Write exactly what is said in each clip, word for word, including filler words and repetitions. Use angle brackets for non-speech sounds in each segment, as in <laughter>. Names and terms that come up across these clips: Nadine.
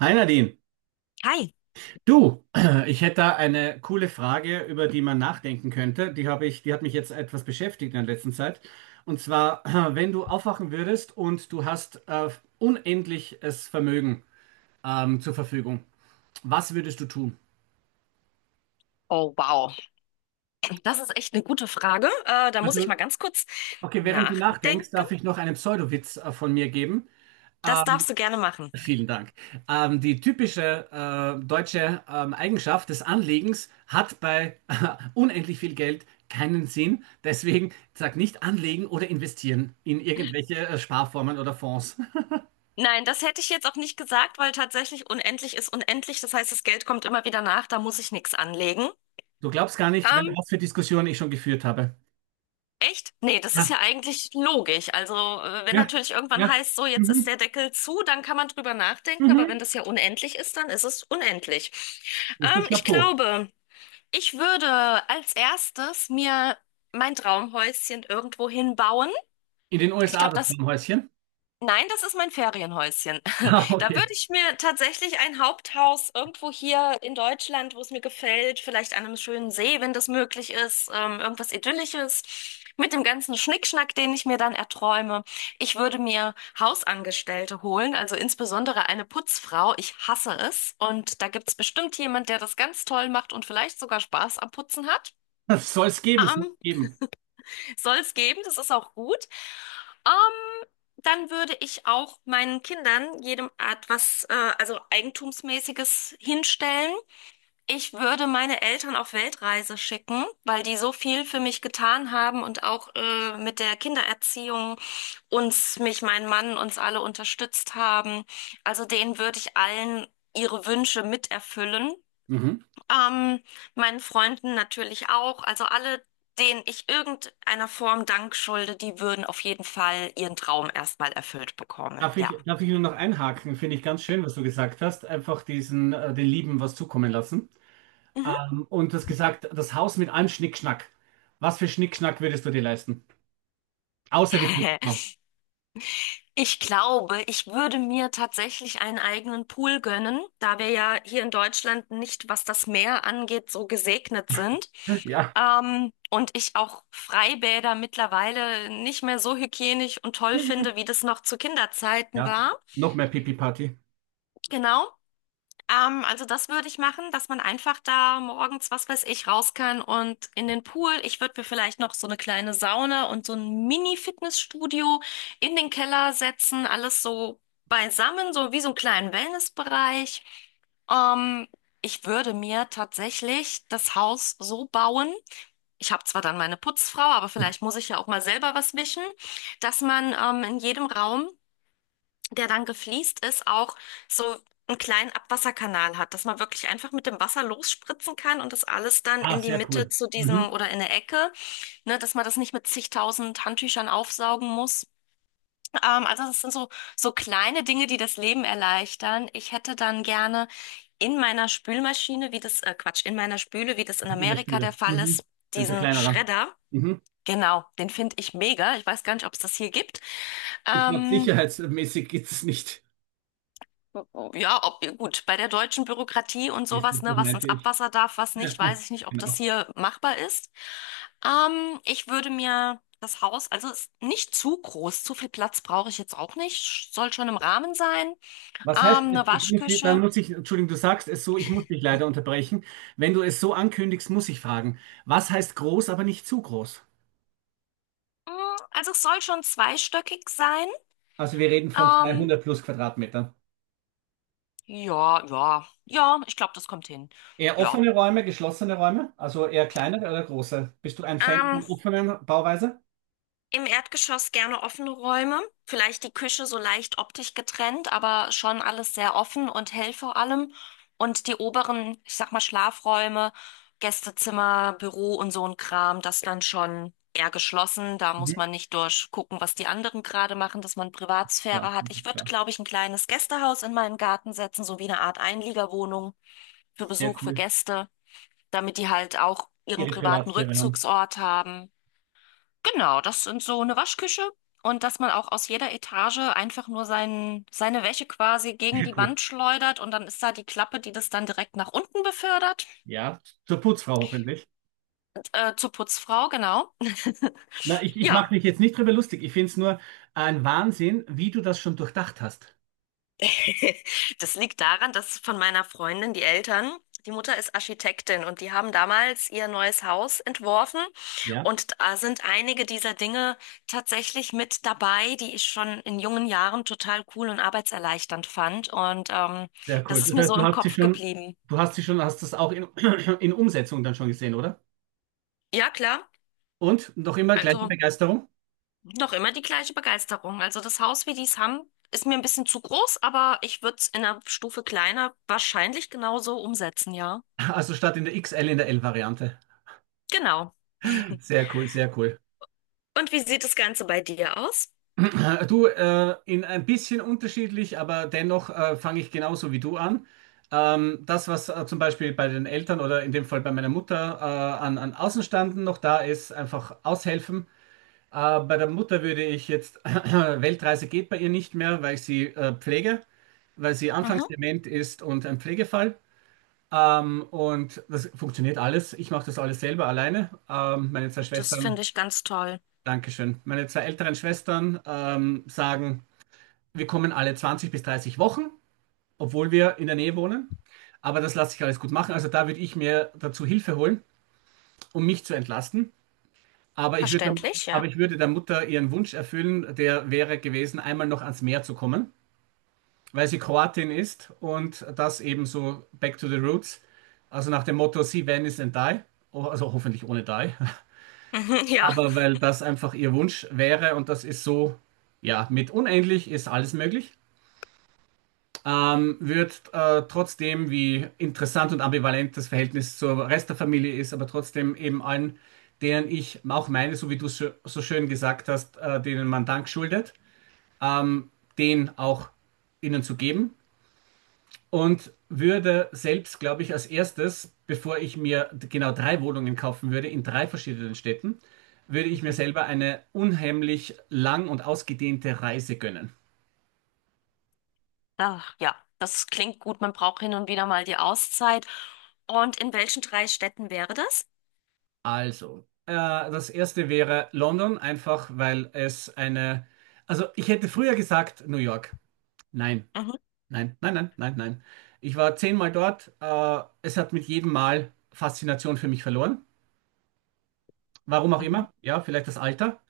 Hi Nadine, Hi. du, <clears throat> ich hätte da eine coole Frage, über die man nachdenken könnte. Die habe ich, die hat mich jetzt etwas beschäftigt in der letzten Zeit. Und zwar, <clears throat> wenn du aufwachen würdest und du hast äh, unendliches Vermögen ähm, zur Verfügung, was würdest du tun? Oh, wow. Das ist echt eine gute Frage. Äh, da muss ich Also, mal ganz kurz okay, während du nachdenkst, nachdenken. darf ich noch einen Pseudowitz äh, von mir geben. Das Ähm, darfst du gerne machen. Vielen Dank. Ähm, die typische äh, deutsche ähm, Eigenschaft des Anlegens hat bei <laughs> unendlich viel Geld keinen Sinn. Deswegen sag nicht anlegen oder investieren in irgendwelche äh, Sparformen oder Fonds. Nein, das hätte ich jetzt auch nicht gesagt, weil tatsächlich unendlich ist unendlich. Das heißt, das Geld kommt immer wieder nach. Da muss ich nichts anlegen. Du glaubst gar nicht, wel- Ähm, was für Diskussionen ich schon geführt habe. Echt? Nee, das ist ja Ja, eigentlich logisch. Also, äh, wenn ja, natürlich irgendwann ja. heißt, so, jetzt ist Mhm, der Deckel zu, dann kann man drüber nachdenken. Aber wenn mhm. das ja unendlich ist, dann ist es unendlich. Bist du Ähm, ich Chapeau? glaube. Ich würde als erstes mir mein Traumhäuschen irgendwo hinbauen. In den Ich U S A glaube, das das, Häuschen? <laughs> nein, das ist mein Ferienhäuschen. <laughs> Ah, Da würde okay. ich mir tatsächlich ein Haupthaus irgendwo hier in Deutschland, wo es mir gefällt, vielleicht an einem schönen See, wenn das möglich ist, ähm, irgendwas Idyllisches, mit dem ganzen Schnickschnack, den ich mir dann erträume. Ich würde mir Hausangestellte holen, also insbesondere eine Putzfrau. Ich hasse es. Und da gibt es bestimmt jemand, der das ganz toll macht und vielleicht sogar Spaß am Putzen hat. Das soll es geben, soll es Ähm, geben. Soll es geben, das ist auch gut. Ähm, Dann würde ich auch meinen Kindern jedem Art was, äh, also Eigentumsmäßiges hinstellen. Ich würde meine Eltern auf Weltreise schicken, weil die so viel für mich getan haben und auch äh, mit der Kindererziehung uns, mich, mein Mann, uns alle unterstützt haben. Also denen würde ich allen ihre Wünsche miterfüllen. Mhm. Ähm, Meinen Freunden natürlich auch. Also alle, denen ich irgendeiner Form Dank schulde, die würden auf jeden Fall ihren Traum erstmal erfüllt bekommen. Darf Ja. ich, darf ich nur noch einhaken? Finde ich ganz schön, was du gesagt hast. Einfach diesen, äh, den Lieben was zukommen lassen. Mhm. Ähm, und das gesagt, das Haus mit allem Schnickschnack. Was für Schnickschnack würdest du dir leisten? Außer die <laughs> Pizza. Ich glaube, ich würde mir tatsächlich einen eigenen Pool gönnen, da wir ja hier in Deutschland nicht, was das Meer angeht, so gesegnet sind. <laughs> Ja, Ähm, und ich auch Freibäder mittlerweile nicht mehr so hygienisch und toll finde, wie das noch zu Kinderzeiten ja. war. Noch mehr Pipi-Party. Genau. Ähm, also das würde ich machen, dass man einfach da morgens, was weiß ich, raus kann und in den Pool. Ich würde mir vielleicht noch so eine kleine Sauna und so ein Mini-Fitnessstudio in den Keller setzen, alles so beisammen, so wie so einen kleinen Wellnessbereich. Ähm, Ich würde mir tatsächlich das Haus so bauen. Ich habe zwar dann meine Putzfrau, aber vielleicht muss ich ja auch mal selber was wischen, dass man ähm, in jedem Raum der dann gefliest ist, auch so einen kleinen Abwasserkanal hat, dass man wirklich einfach mit dem Wasser losspritzen kann und das alles dann Ah, in die sehr Mitte cool. zu diesem Mhm. oder in der Ecke, ne, dass man das nicht mit zigtausend Handtüchern aufsaugen muss. Ähm, also das sind so, so kleine Dinge, die das Leben erleichtern. Ich hätte dann gerne in meiner Spülmaschine, wie das, äh, Quatsch, in meiner Spüle, wie das in In der Amerika der Spüle. Fall Mhm. ist, Bin so diesen kleinerer. Schredder. Mhm. Genau, den finde ich mega. Ich weiß gar nicht, ob es das hier gibt. Ich glaube, Ähm, sicherheitsmäßig geht es nicht. Ja, ob, gut, bei der deutschen Bürokratie und Siehst du, sowas, das ne, was meinte ins ich. Abwasser darf, was nicht, <laughs> weiß ich nicht, ob das Genau. hier machbar ist. Ähm, ich würde mir das Haus, also es ist nicht zu groß, zu viel Platz brauche ich jetzt auch nicht, soll schon im Rahmen sein. Was heißt, Ähm, eine ich, ich- dann Waschküche, muss ich, Entschuldigung, du sagst es so, ich muss dich leider unterbrechen. Wenn du es so ankündigst, muss ich fragen, was heißt groß, aber nicht zu groß? mm, also es soll schon zweistöckig sein. Also wir reden von Ähm, zweihundert plus Quadratmetern. ja, ja, ja, ich glaube, das kommt hin. Eher Ja. offene Räume, geschlossene Räume, also eher kleinere oder große? Bist du ein Fan Ähm, von offenen Bauweise? Im Erdgeschoss gerne offene Räume, vielleicht die Küche so leicht optisch getrennt, aber schon alles sehr offen und hell vor allem. Und die oberen, ich sag mal, Schlafräume, Gästezimmer, Büro und so ein Kram, das dann schon eher geschlossen. Da muss Mhm. man nicht durchgucken, was die anderen gerade machen, dass man Ja, Privatsphäre hat. das Ich ist würde, klar. glaube ich, ein kleines Gästehaus in meinen Garten setzen, so wie eine Art Einliegerwohnung für Sehr Besuch, für cool. Gäste, damit die halt auch ihren Ihre privaten Privatsphäre haben. Rückzugsort haben. Genau, das sind so eine Waschküche und dass man auch aus jeder Etage einfach nur sein, seine Wäsche quasi gegen Sehr die cool. Wand schleudert und dann ist da die Klappe, die das dann direkt nach unten befördert, Ja, zur Putzfrau hoffentlich. äh, zur Putzfrau, genau. Na, ich, ich mache Ja, mich jetzt nicht drüber lustig. Ich finde es nur ein Wahnsinn, wie du das schon durchdacht hast. <laughs> das liegt daran, dass von meiner Freundin die Eltern, die Mutter ist Architektin und die haben damals ihr neues Haus entworfen Ja. und da sind einige dieser Dinge tatsächlich mit dabei, die ich schon in jungen Jahren total cool und arbeitserleichternd fand und ähm, Sehr cool. das ist Das mir heißt, so du im hast sie Kopf schon, geblieben. du hast sie schon, hast das auch in, <clears throat> in Umsetzung dann schon gesehen, oder? Ja, klar, Und noch immer gleiche also Begeisterung? <laughs> noch immer die gleiche Begeisterung. Also das Haus, wie die es haben, ist mir ein bisschen zu groß, aber ich würde es in einer Stufe kleiner wahrscheinlich genauso umsetzen, ja. Also statt in der X L in der L Variante. Genau. Sehr cool, sehr cool. Und wie sieht das Ganze bei dir aus? <clears throat> Du, äh, in ein bisschen unterschiedlich, aber dennoch äh, fange ich genauso wie du an. Ähm, das, was äh, zum Beispiel bei den Eltern oder in dem Fall bei meiner Mutter äh, an, an Außenstanden noch da ist, einfach aushelfen. Äh, bei der Mutter würde ich jetzt, <clears throat> Weltreise geht bei ihr nicht mehr, weil ich sie äh, pflege, weil sie Mhm. anfangsdement ist und ein Pflegefall. Ähm, und das funktioniert alles. Ich mache das alles selber alleine. Ähm, meine zwei Das Schwestern, finde ich ganz toll. Dankeschön. Meine zwei älteren Schwestern ähm, sagen, wir kommen alle zwanzig bis dreißig Wochen, obwohl wir in der Nähe wohnen. Aber das lasse ich alles gut machen. Also da würde ich mir dazu Hilfe holen, um mich zu entlasten. Aber ich würde, Verständlich, aber ja. ich würde der Mutter ihren Wunsch erfüllen, der wäre gewesen, einmal noch ans Meer zu kommen, weil sie Kroatin ist und das eben so back to the roots. Also nach dem Motto, see Venice and die. Oh, also hoffentlich ohne die. <laughs> Mhm, ja. Aber weil das einfach ihr Wunsch wäre und das ist so, ja, mit unendlich ist alles möglich. Ähm, wird äh, trotzdem, wie interessant und ambivalent das Verhältnis zur Rest der Familie ist, aber trotzdem eben allen, denen ich auch meine, so wie du so, so schön gesagt hast, äh, denen man Dank schuldet, ähm, den auch ihnen zu geben. Und würde selbst, glaube ich, als erstes, bevor ich mir genau drei Wohnungen kaufen würde, in drei verschiedenen Städten, würde ich mir Mhm. selber eine unheimlich lang und ausgedehnte Reise gönnen. Ach, ja, das klingt gut. Man braucht hin und wieder mal die Auszeit. Und in welchen drei Städten wäre das? Also, äh, das erste wäre London, einfach weil es eine. Also, ich hätte früher gesagt New York. Nein, Mhm. nein, nein, nein, nein, nein. Ich war zehnmal dort. Äh, es hat mit jedem Mal Faszination für mich verloren. Warum auch Mhm. immer. Ja, vielleicht das Alter.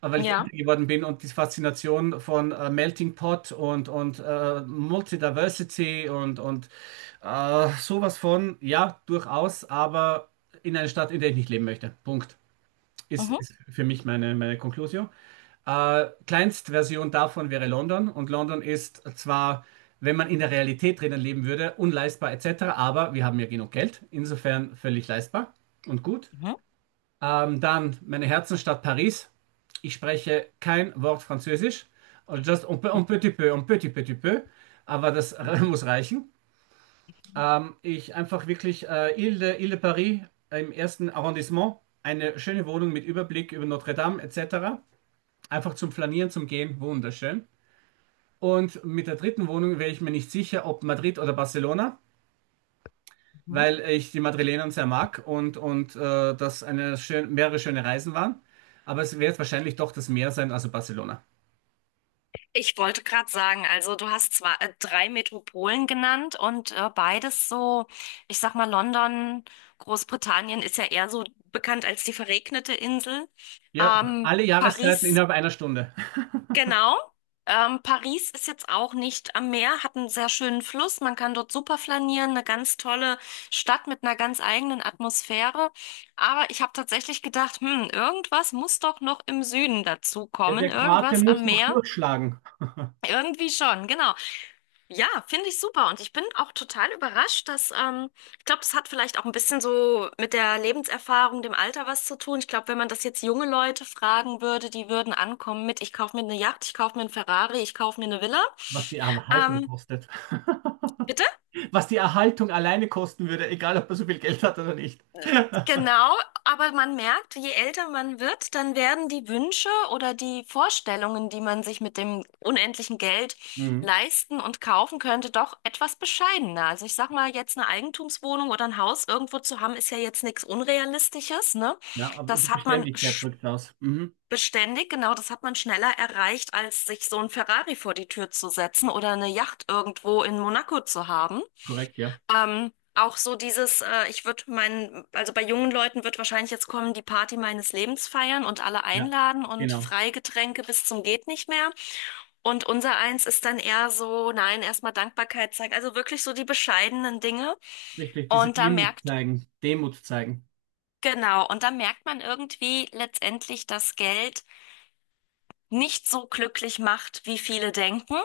Aber weil ich älter Ja. geworden bin und die Faszination von äh, Melting Pot und, und äh, Multidiversity und, und äh, sowas von, ja, durchaus, aber in einer Stadt, in der ich nicht leben möchte. Punkt. Ist, Mhm. ist für mich meine, meine Conclusio. Äh, Kleinstversion davon wäre London. Und London ist zwar, wenn man in der Realität drinnen leben würde, unleistbar et cetera, aber wir haben ja genug Geld. Insofern völlig leistbar und gut. Mhm. Ähm, dann meine Herzensstadt Paris. Ich spreche kein Wort Französisch. Also just un, peu- un petit peu, un petit petit peu. Aber das <laughs> Mhm. muss reichen. Ähm, ich einfach wirklich äh, Ile de, Ile de Paris äh, im ersten Arrondissement, eine schöne Wohnung mit Überblick über Notre Dame et cetera. Einfach zum Flanieren, zum Gehen, wunderschön. Und mit der dritten Wohnung wäre ich mir nicht sicher, ob Madrid oder Barcelona, weil ich die Madrilener sehr mag und, und äh, das eine schön, mehrere schöne Reisen waren. Aber es wird wahrscheinlich doch das Meer sein, also Barcelona. Ich wollte gerade sagen, also du hast zwar äh, drei Metropolen genannt und äh, beides so, ich sag mal, London, Großbritannien ist ja eher so bekannt als die verregnete Insel. Ja, Ähm, alle Jahreszeiten Paris innerhalb einer Stunde. genau. Ähm, Paris ist jetzt auch nicht am Meer, hat einen sehr schönen Fluss. Man kann dort super flanieren, eine ganz tolle Stadt mit einer ganz eigenen Atmosphäre. Aber ich habe tatsächlich gedacht, hm, irgendwas muss doch noch im Süden dazu Ja, kommen, der Kroate irgendwas muss am doch Meer. durchschlagen, Irgendwie schon, genau. Ja, finde ich super. Und ich bin auch total überrascht, dass, ähm, ich glaube, das hat vielleicht auch ein bisschen so mit der Lebenserfahrung, dem Alter was zu tun. Ich glaube, wenn man das jetzt junge Leute fragen würde, die würden ankommen mit, ich kaufe mir eine Yacht, ich kaufe mir einen Ferrari, ich kaufe mir eine Villa. was die Erhaltung Ähm, kostet. Bitte? <laughs> Was die Erhaltung alleine kosten würde, egal ob er so viel Geld hat oder nicht. <laughs> Genau, aber man merkt, je älter man wird, dann werden die Wünsche oder die Vorstellungen, die man sich mit dem unendlichen Geld Mhm. leisten und kaufen könnte, doch etwas bescheidener. Also ich sag mal, jetzt eine Eigentumswohnung oder ein Haus irgendwo zu haben, ist ja jetzt nichts Unrealistisches, ne? Ja, aber und die Das hat man Beständigkeit sch- drückt aus. Mhm. beständig, genau, das hat man schneller erreicht, als sich so ein Ferrari vor die Tür zu setzen oder eine Yacht irgendwo in Monaco zu haben. Korrekt, ja. Ähm, auch so dieses, äh, ich würde meinen, also bei jungen Leuten wird wahrscheinlich jetzt kommen, die Party meines Lebens feiern und alle Ja, einladen und genau. Freigetränke bis zum geht nicht mehr. Und unser eins ist dann eher so, nein, erstmal Dankbarkeit zeigen. Also wirklich so die bescheidenen Dinge. Richtig, diese Und da Demut merkt, zeigen, Demut zeigen. genau, und da merkt man irgendwie letztendlich, dass Geld nicht so glücklich macht, wie viele denken,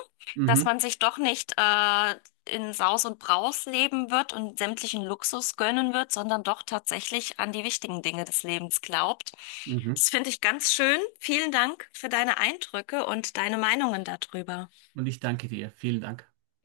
dass Mhm. man sich doch nicht äh, in Saus und Braus leben wird und sämtlichen Luxus gönnen wird, sondern doch tatsächlich an die wichtigen Dinge des Lebens glaubt. Mhm. Das finde ich ganz schön. Vielen Dank für deine Eindrücke und deine Meinungen darüber. Und ich danke dir. Vielen Dank.